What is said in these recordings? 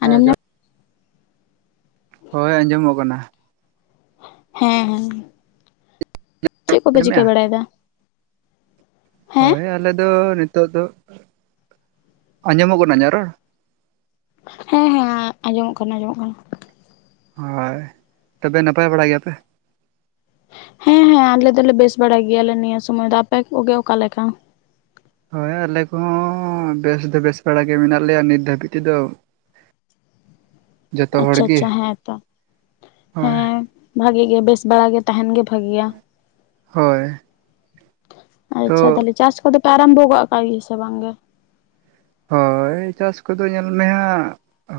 ᱟᱸᱡᱚᱢ ᱦᱮᱸ ᱡᱚ ᱧᱟᱢ ᱦᱳᱭ ᱟᱸᱡᱚᱢᱚᱜ ᱠᱟᱱᱟ ᱦᱮᱸ ᱦᱮᱸ ᱪᱮᱫ ᱠᱚᱯᱮ ᱪᱤᱠᱟᱹ ᱟᱸᱡᱚᱢᱮᱜᱼᱟ ᱵᱟᱲᱟᱭᱮᱫᱟ? ᱦᱮᱸ ᱦᱳᱭ ᱟᱞᱮ ᱫᱚ ᱱᱤᱛᱚᱜ ᱫᱚ ᱟᱸᱡᱚᱢᱚᱜ ᱠᱟᱱᱟ ᱤᱧᱟᱜ ᱨᱚᱲ? ᱦᱮᱸ ᱦᱮᱸ ᱟᱸᱡᱚᱢᱚᱜ ᱠᱟᱱᱟ ᱟᱸᱡᱚᱢᱚᱜ ᱠᱟᱱᱟ ᱦᱳᱭ ᱛᱚᱵᱮ ᱱᱟᱯᱟᱭ ᱵᱟᱲᱟ ᱜᱮᱭᱟᱯᱮ? ᱦᱮᱸ ᱦᱮᱸ ᱟᱞᱮ ᱫᱚᱞᱮ ᱵᱮᱥ ᱵᱟᱲᱟ ᱜᱮᱭᱟᱞᱮ ᱱᱤᱭᱟᱹ ᱥᱚᱢᱚᱭ ᱫᱚ ᱟᱯᱮ ᱠᱚᱜᱮ ᱚᱠᱟᱞᱮᱠᱟ? ᱦᱳᱭ ᱟᱞᱮ ᱠᱚᱦᱚᱸ ᱵᱮᱥ ᱫᱚ ᱵᱮᱥ ᱵᱟᱲᱟ ᱜᱮ ᱢᱮᱱᱟᱜ ᱞᱮᱭᱟ ᱱᱤᱛ ᱫᱷᱟᱹᱵᱤᱡ ᱛᱮᱫᱚ ᱡᱷᱚᱛᱚ ᱦᱚᱲ ᱟᱪᱪᱷᱟ ᱜᱤ, ᱟᱪᱪᱷᱟ ᱦᱮᱸ ᱦᱳᱭ ᱵᱷᱟᱹᱜᱤ ᱜᱮ ᱵᱮᱥ ᱵᱟᱲᱟ ᱜᱮ ᱛᱟᱦᱮᱱ ᱜᱮ ᱵᱷᱟᱹᱜᱤᱭᱟ ᱦᱳᱭ ᱛᱚ ᱟᱪᱪᱷᱟ ᱛᱟᱦᱚᱞᱮ ᱪᱟᱥ ᱠᱚᱫᱚ ᱯᱮ ᱟᱨᱟᱢᱵᱷᱚ ᱠᱟᱜ ᱜᱮ ᱥᱮ ᱵᱟᱝᱜᱮ? ᱦᱳᱭ ᱪᱟᱥ ᱠᱚᱫᱚ ᱧᱮᱞ ᱢᱮ ᱦᱟᱸᱜ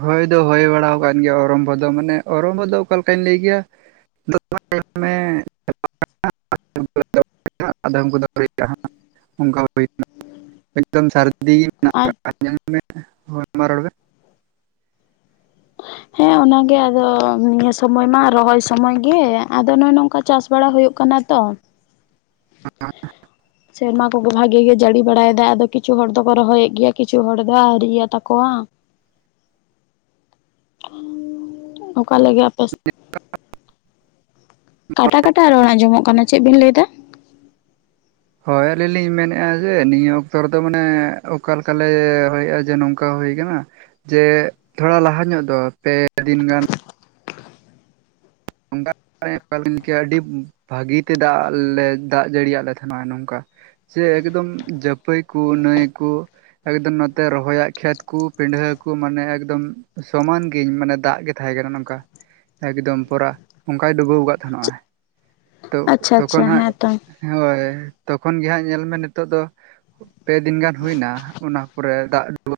ᱦᱳᱭ ᱫᱚ ᱦᱳᱭ ᱵᱟᱲᱟ ᱟᱠᱟᱱ ᱜᱮᱭᱟ ᱚᱨᱚᱢᱵᱚ ᱫᱚ ᱢᱟᱱᱮ ᱚᱨᱚᱢᱵᱚᱫᱚ ᱚᱠᱟ ᱞᱮᱠᱟᱧ ᱞᱟᱹᱭ ᱠᱮᱭᱟ [inaudible] [inaudible] [inaudible] [inaudible] ᱮᱠᱫᱚᱢ ᱥᱟᱹᱨᱫᱤ ᱟᱡᱽ [inaudible] ᱦᱚᱲᱢᱟ ᱨᱚᱲ ᱦᱮᱸ ᱚᱱᱟᱜᱮ ᱟᱫᱚ ᱱᱤᱭᱟᱹ ᱥᱚᱢᱚᱭ ᱢᱟ ᱨᱚᱦᱚᱭ ᱥᱚᱢᱚᱭ ᱜᱮ ᱟᱫᱚ ᱱᱚᱜᱼᱚᱭ ᱱᱚᱝᱠᱟ ᱪᱟᱥ ᱵᱟᱲᱟ ᱦᱳᱭᱳᱜ ᱠᱟᱱᱟ ᱛᱚ ᱦᱮᱸ [inaudible] ᱥᱮᱨᱢᱟ ᱠᱚ ᱵᱷᱟᱹᱜᱮ ᱜᱮ ᱡᱟᱹᱲᱤ ᱵᱟᱲᱟᱭᱮᱫᱟᱭ ᱟᱫᱚ ᱠᱤᱪᱷᱩ ᱦᱚᱲ ᱫᱚᱠᱚ ᱨᱚᱦᱚᱭᱮᱫ ᱜᱮᱭᱟ ᱠᱤᱪᱷᱩ ᱦᱚᱲ ᱫᱚ ᱟᱹᱣᱨᱤᱭᱟ ᱛᱟᱠᱚᱣᱟ [inaudible] ᱚᱠᱟ ᱞᱮᱠᱟ ᱟᱯᱮ ᱥᱮᱫ? ᱠᱟᱴᱟᱠᱟᱴᱟ ᱨᱚᱲ ᱟᱹᱡᱚᱢᱚᱜ ᱠᱟᱱᱟ ᱪᱮᱫ ᱵᱤᱱ ᱞᱟᱹᱭ ᱮᱫᱟ ᱦᱳᱭ ᱟᱹᱞᱤᱧ ᱞᱤᱧ ᱢᱮᱱᱮᱫᱼᱟ ᱡᱮ ᱱᱤᱭᱟᱹ ᱚᱠᱛᱚ ᱨᱮᱫᱚ ᱢᱟᱱᱮ ᱚᱠᱟ ᱞᱮᱠᱟ ᱞᱮ ᱦᱚᱮᱫᱼᱟ ᱡᱮ ᱱᱚᱝᱠᱟ ᱚᱱᱠᱟ ᱦᱩᱭ ᱠᱟᱱᱟ ᱡᱮ ᱛᱷᱚᱲᱟ ᱞᱟᱦᱟ ᱧᱚᱜ ᱫᱚ ᱯᱮ ᱫᱤᱱ ᱜᱟᱱ ᱚᱱᱠᱟ ᱞᱮᱠᱟ ᱭᱮᱱ ᱜᱮᱭᱟ ᱟᱹᱰᱤ ᱵᱷᱟᱹᱜᱤᱛᱮ ᱫᱟᱜ ᱞᱮ ᱫᱟᱜ ᱡᱟᱹᱲᱤᱭᱟᱜ ᱞᱮ ᱛᱟᱦᱮᱱᱟ ᱱᱚᱝᱠᱟ ᱥᱮ ᱮᱠᱫᱚᱢ ᱡᱟᱹᱯᱟᱹᱭ ᱠᱩ ᱱᱟᱹᱭ ᱠᱩ ᱮᱠᱫᱚᱢ ᱱᱚᱛᱮ ᱨᱚᱦᱚᱭᱟᱜ ᱠᱷᱮᱛ ᱠᱩ ᱯᱤᱰᱷᱟᱹ ᱠᱩ ᱢᱟᱱᱮ ᱮᱠᱫᱚᱢ ᱥᱚᱢᱟᱱ ᱜᱤᱧ ᱢᱟᱱᱮ ᱫᱟᱜ ᱜᱮ ᱛᱟᱦᱮᱸ ᱠᱟᱱᱟ ᱱᱚᱝᱠᱟ ᱮᱠᱫᱚᱢ ᱯᱚᱨᱟ ᱚᱱᱠᱟᱭ ᱰᱩᱵᱟᱹᱣ ᱠᱟᱫ ᱛᱟᱸᱦᱮ ᱱᱚᱜᱼᱟᱭ ᱛᱚ ᱟᱪᱪᱷᱟ ᱟᱪᱪᱷᱟ ᱛᱚᱠᱷᱚᱱ ᱦᱟᱸᱜ ᱦᱮᱸᱛᱚ ᱦᱳᱭ ᱛᱚᱠᱷᱚᱱ ᱜᱮ ᱦᱟᱸᱜ ᱧᱮᱞᱢᱮ ᱱᱤᱛᱚᱜ ᱫᱚ ᱯᱮ ᱫᱤᱱ ᱜᱟᱱ ᱦᱩᱭᱱᱟ ᱚᱱᱟ ᱛᱟᱯᱚᱨᱮ ᱫᱟᱜ ᱰᱩᱵᱟᱹ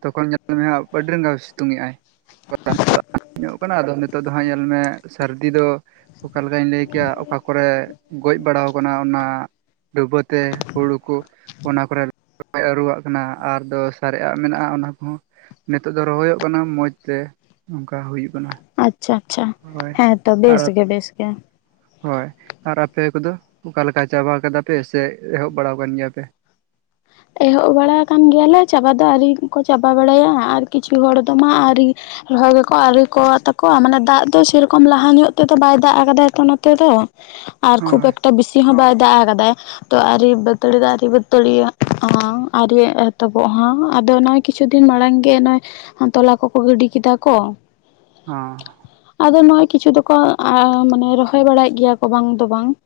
ᱛᱚᱠᱷᱚᱱ ᱧᱮᱞ ᱢᱮ ᱦᱟᱸ ᱟᱹᱰᱤ ᱨᱟᱸᱜᱟᱣ ᱥᱤᱛᱩᱝ ᱮᱜ ᱟᱭ ᱧᱚᱜ ᱠᱟᱱᱟ ᱟᱫᱚ ᱱᱤᱛᱚᱜ ᱫᱚ ᱦᱟᱸᱜ ᱧᱮᱞ ᱢᱮ ᱥᱟᱹᱨᱫᱤ ᱫᱚ ᱚᱠᱟᱞ ᱞᱮᱠᱟᱧ ᱞᱟᱹᱭ ᱠᱮᱭᱟ ᱚᱠᱟ ᱠᱚᱨᱮ ᱜᱚᱡ ᱵᱟᱲᱟᱣ ᱠᱟᱱᱟ ᱚᱱᱟ ᱰᱩᱵᱟᱹ ᱛᱮ ᱦᱩᱲᱩ ᱠᱩ ᱚᱱᱟ ᱠᱚᱨᱮ ᱟᱹᱨᱩᱣᱟᱜ ᱠᱟᱱᱟ ᱟᱨᱫᱚ ᱥᱟᱨᱮᱡᱽ ᱟᱜ ᱢᱮᱱᱟᱜᱼᱟ ᱚᱱᱟ ᱠᱚᱸᱦᱚ ᱱᱤᱛᱚᱜ ᱫᱚ ᱨᱚᱦᱚᱭᱚᱜ ᱠᱟᱱᱟ ᱢᱚᱸᱡᱽ ᱛᱮ ᱱᱚᱝᱠᱟ ᱦᱳᱭᱳᱜ ᱠᱟᱱᱟ ᱟᱪᱪᱷᱟ ᱟᱪᱪᱷᱟ ᱦᱳᱭ ᱦᱮᱸ ᱛᱚ ᱟᱨ ᱵᱮᱥ ᱜᱮ ᱵᱮᱥ ᱜᱮ ᱦᱳᱭ ᱟᱨ ᱟᱯᱮ ᱠᱚᱫᱚ ᱚᱠᱟᱞᱮᱠᱟ ᱪᱟᱵᱟ ᱠᱟᱫᱟ ᱯᱮ ᱥᱮ ᱮᱦᱚᱵ ᱵᱟᱲᱟ ᱟᱠᱟᱱ ᱜᱮᱭᱟᱯᱮ ᱮᱦᱚᱵ ᱵᱟᱲᱟ ᱟᱠᱟᱱ ᱜᱮᱭᱟᱞᱮ ᱪᱟᱵᱟ ᱫᱚ ᱟᱹᱣᱨᱤᱠᱚ ᱪᱟᱵᱟ ᱵᱟᱲᱟᱭᱟ ᱟᱨ ᱠᱤᱪᱷᱩ ᱦᱚᱲ ᱫᱚᱢᱟ ᱟᱹᱣᱨᱤ ᱨᱚᱦᱚᱭ ᱜᱮᱠᱚ ᱟᱹᱣᱨᱤ ᱛᱟᱠᱚᱣᱟ ᱢᱟᱱᱮ ᱫᱟᱜ ᱫᱚ ᱥᱮᱨᱚᱠᱚᱢ ᱞᱟᱦᱟ ᱧᱚᱜ ᱛᱮᱫᱚ ᱵᱟᱭ ᱫᱟᱜ ᱟᱠᱟᱫᱟ ᱱᱚᱛᱮ ᱫᱚ ᱟᱨ ᱠᱷᱩᱵ ᱦᱳᱭ ᱚᱠᱛᱚ ᱵᱮᱥᱤ ᱦᱚᱸ ᱵᱟᱭ ᱫᱟᱜ ᱟᱠᱟᱫᱟ ᱛᱚ ᱟᱨ ᱵᱟᱹᱛᱟᱹᱲᱤ ᱫᱚ ᱟᱨᱤ ᱵᱟᱹᱛᱟᱹᱲᱤᱟᱜ ᱦᱚᱸ ᱟᱹᱣᱨᱤ ᱮᱛᱚᱵᱚᱜ ᱦᱟᱸᱜ ᱟᱫᱚ ᱱᱚᱭ ᱠᱤᱪᱷᱩ ᱫᱤᱱ ᱢᱟᱲᱟᱝ ᱜᱮ ᱱᱚᱭ ᱛᱚᱞᱟ ᱠᱚᱠᱚ ᱜᱤᱰᱤ ᱠᱮᱫᱟ ᱠᱚ ᱾ ᱦᱚᱸ ᱾ ᱟᱫᱚ ᱱᱚᱜ-ᱚᱭ ᱠᱤᱪᱷᱩ ᱫᱚᱠᱚ ᱢᱟᱱᱮ ᱨᱚᱦᱚᱭ ᱵᱟᱲᱟᱭᱮᱫ ᱜᱮᱭᱟ ᱠᱚ ᱵᱟᱝ ᱫᱚ ᱵᱟᱝ ᱾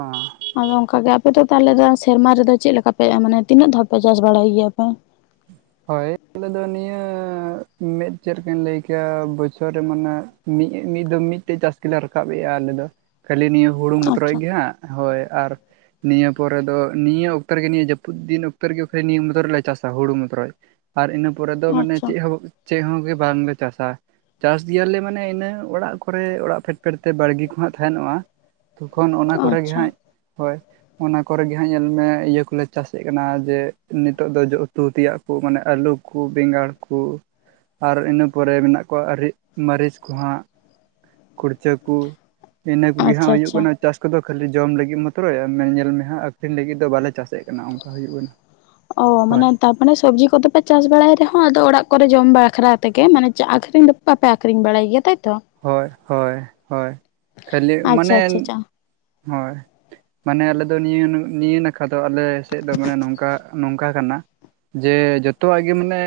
ᱦᱚᱸ ᱾ ᱟᱫᱚ ᱚᱱᱠᱟ ᱜᱮ, ᱟᱯᱮ ᱫᱚ ᱛᱟᱦᱞᱮ ᱫᱚ ᱥᱮᱨᱢᱟ ᱨᱮᱫᱚ ᱪᱮᱫ ᱞᱮᱠᱟ ᱯᱮ, ᱢᱟᱱᱮ ᱛᱤᱱᱟᱹᱜ ᱫᱷᱟᱣ ᱯᱮ ᱪᱟᱥ ᱵᱟᱲᱟᱭ ᱜᱮᱭᱟ ᱯᱮ? ᱦᱳᱭ ᱟᱞᱮ ᱫᱚ ᱱᱤᱭᱟᱹ ᱢᱮᱫ ᱪᱮᱫ ᱞᱮᱠᱟᱧ ᱞᱟᱹᱭ ᱠᱮᱭᱟ ᱵᱚᱪᱷᱚᱨ ᱨᱮ ᱢᱟᱱᱮ ᱢᱤᱫ ᱢᱤᱫ ᱫᱚ ᱢᱤᱫᱴᱮᱡ ᱪᱟᱥ ᱜᱮᱞᱮ ᱨᱟᱠᱟᱵᱮᱫᱼᱟ ᱟᱞᱮᱫ ᱫᱚ ᱠᱷᱟᱹᱞᱤ ᱱᱤᱭᱟᱹ ᱦᱩᱲᱩ ᱢᱚᱛᱨᱚᱡ ᱟᱪᱪᱷᱟ ᱜᱮ ᱦᱟᱸᱜ ᱦᱳᱭ ᱟᱨ ᱱᱤᱭᱟᱹ ᱯᱚᱨᱮ ᱫᱚ ᱱᱤᱭᱟᱹ ᱚᱠᱛᱚ ᱨᱮᱜᱮ ᱱᱤᱭᱟᱹ ᱡᱟᱹᱯᱩᱫ ᱫᱤᱱ ᱚᱠᱛᱚ ᱨᱮᱜᱮ ᱠᱷᱟᱹᱞᱤ ᱱᱤᱭᱟᱹ ᱢᱚᱛᱨᱚ ᱞᱮ ᱪᱟᱥᱟ ᱦᱩᱲᱩ ᱢᱚᱛᱨᱚᱡ ᱾ ᱟᱨ ᱤᱱᱟᱹ ᱯᱚᱨᱮ ᱫᱚ ᱢᱟᱱᱮ ᱟᱪᱪᱷᱟ ᱪᱮᱫ ᱦᱚᱸ ᱪᱮᱫ ᱦᱚᱸ ᱜᱮ ᱵᱟᱝᱞᱮ ᱪᱟᱥᱟ ᱾ ᱪᱟᱥ ᱜᱮᱭᱟᱞᱮ ᱢᱟᱱᱮ ᱤᱱᱟᱹ ᱚᱲᱟᱜ ᱠᱚᱨᱮ ᱚᱲᱟᱜ ᱯᱷᱮᱰ ᱯᱷᱮᱰ ᱛᱮ ᱵᱟᱲᱜᱮ ᱠᱚ ᱦᱟᱸᱜ ᱛᱟᱦᱮᱱᱚᱜᱼᱟ ᱛᱚᱠᱷᱚᱱ ᱚᱱᱟ ᱠᱚᱨᱮ ᱜᱮ ᱟᱪᱪᱷᱟ ᱦᱟᱸᱜ, ᱦᱳᱭ ᱚᱱᱟ ᱠᱚᱨᱮ ᱜᱮ ᱦᱟᱸᱜ ᱧᱮᱞ ᱢᱮ ᱤᱭᱟᱹ ᱠᱚᱞᱮ ᱪᱟᱥᱮᱫ ᱠᱟᱱᱟ ᱡᱮ ᱱᱤᱛᱚᱜ ᱫᱚ ᱡᱚ ᱩᱛᱩ ᱛᱮᱭᱟᱜ ᱠᱚ ᱢᱟᱱᱮ ᱟᱹᱞᱩ ᱠᱚ, ᱵᱮᱸᱜᱟᱲ ᱠᱚ ᱾ ᱟᱨ ᱤᱱᱟᱹ ᱯᱚᱨᱮ ᱢᱮᱱᱟᱜ ᱠᱚᱣᱟ ᱟᱨᱤ ᱢᱟᱹᱨᱤᱪ ᱠᱚ ᱦᱟᱸᱜ ᱾ ᱠᱩᱲᱪᱟᱹ ᱠᱚ ᱤᱱᱟᱹ ᱠᱚᱜᱮ ᱦᱟᱸᱜ ᱟᱪᱪᱷᱟ ᱦᱩᱭᱩᱜ ᱟᱪᱪᱷᱟ ᱠᱟᱱᱟ ᱾ ᱪᱟᱥ ᱠᱚᱫᱚ ᱠᱷᱟᱹᱞᱤ ᱡᱚᱢ ᱞᱟᱹᱜᱤᱫ ᱢᱚᱛᱨᱚᱡ ᱧᱮᱞ ᱢᱮ ᱦᱟᱸᱜ ᱟᱠᱷᱨᱤᱧ ᱞᱟᱹᱜᱤᱫ ᱫᱚ ᱵᱟᱞᱮ ᱪᱟᱥ ᱮᱫ ᱠᱟᱱᱟ ᱚᱱᱠᱟ ᱦᱩᱭᱩᱜ ᱠᱟᱱᱟ ᱾ ᱚ ᱢᱟᱱᱮ ᱛᱟᱯ ᱢᱟᱱᱮ ᱥᱚᱵᱽᱡᱤ ᱠᱚᱫᱚ ᱯᱮ ᱪᱟᱥ ᱵᱟᱲᱟᱭ ᱨᱮᱦᱚᱸ ᱟᱫᱚ ᱚᱲᱟᱜ ᱠᱚᱨᱮ ᱡᱚᱢ ᱵᱟᱠᱷᱨᱟ ᱛᱮᱜᱮ ᱢᱟᱱᱮ ᱟᱹᱠᱷᱨᱤᱧ ᱫᱚ ᱵᱟᱯᱮ ᱟᱠᱷᱨᱤᱧ ᱵᱟᱲᱟᱭ ᱜᱮᱭᱟ ᱛᱟᱭᱛᱚ? ᱦᱳᱭ ᱦᱳᱭ ᱦᱳᱭ, ᱠᱷᱟᱹᱞᱤ ᱟᱪᱪᱷᱟ ᱟᱪᱪᱷᱟ ᱢᱟᱱᱮ ᱟᱪᱪᱷᱟ ᱦᱳᱭ ᱾ ᱢᱟᱱᱮ ᱟᱞᱮ ᱫᱚ ᱱᱤᱭᱟᱹ ᱱᱤᱭᱟᱹ ᱱᱟᱠᱷᱟ ᱫᱚ ᱟᱞᱮ ᱥᱮᱫ ᱫᱚ ᱢᱟᱱᱮ ᱱᱚᱝᱠᱟ ᱱᱚᱝᱠᱟ ᱠᱟᱱᱟ ᱡᱮ ᱡᱚᱛᱚᱣᱟᱜ ᱜᱮ ᱢᱟᱱᱮ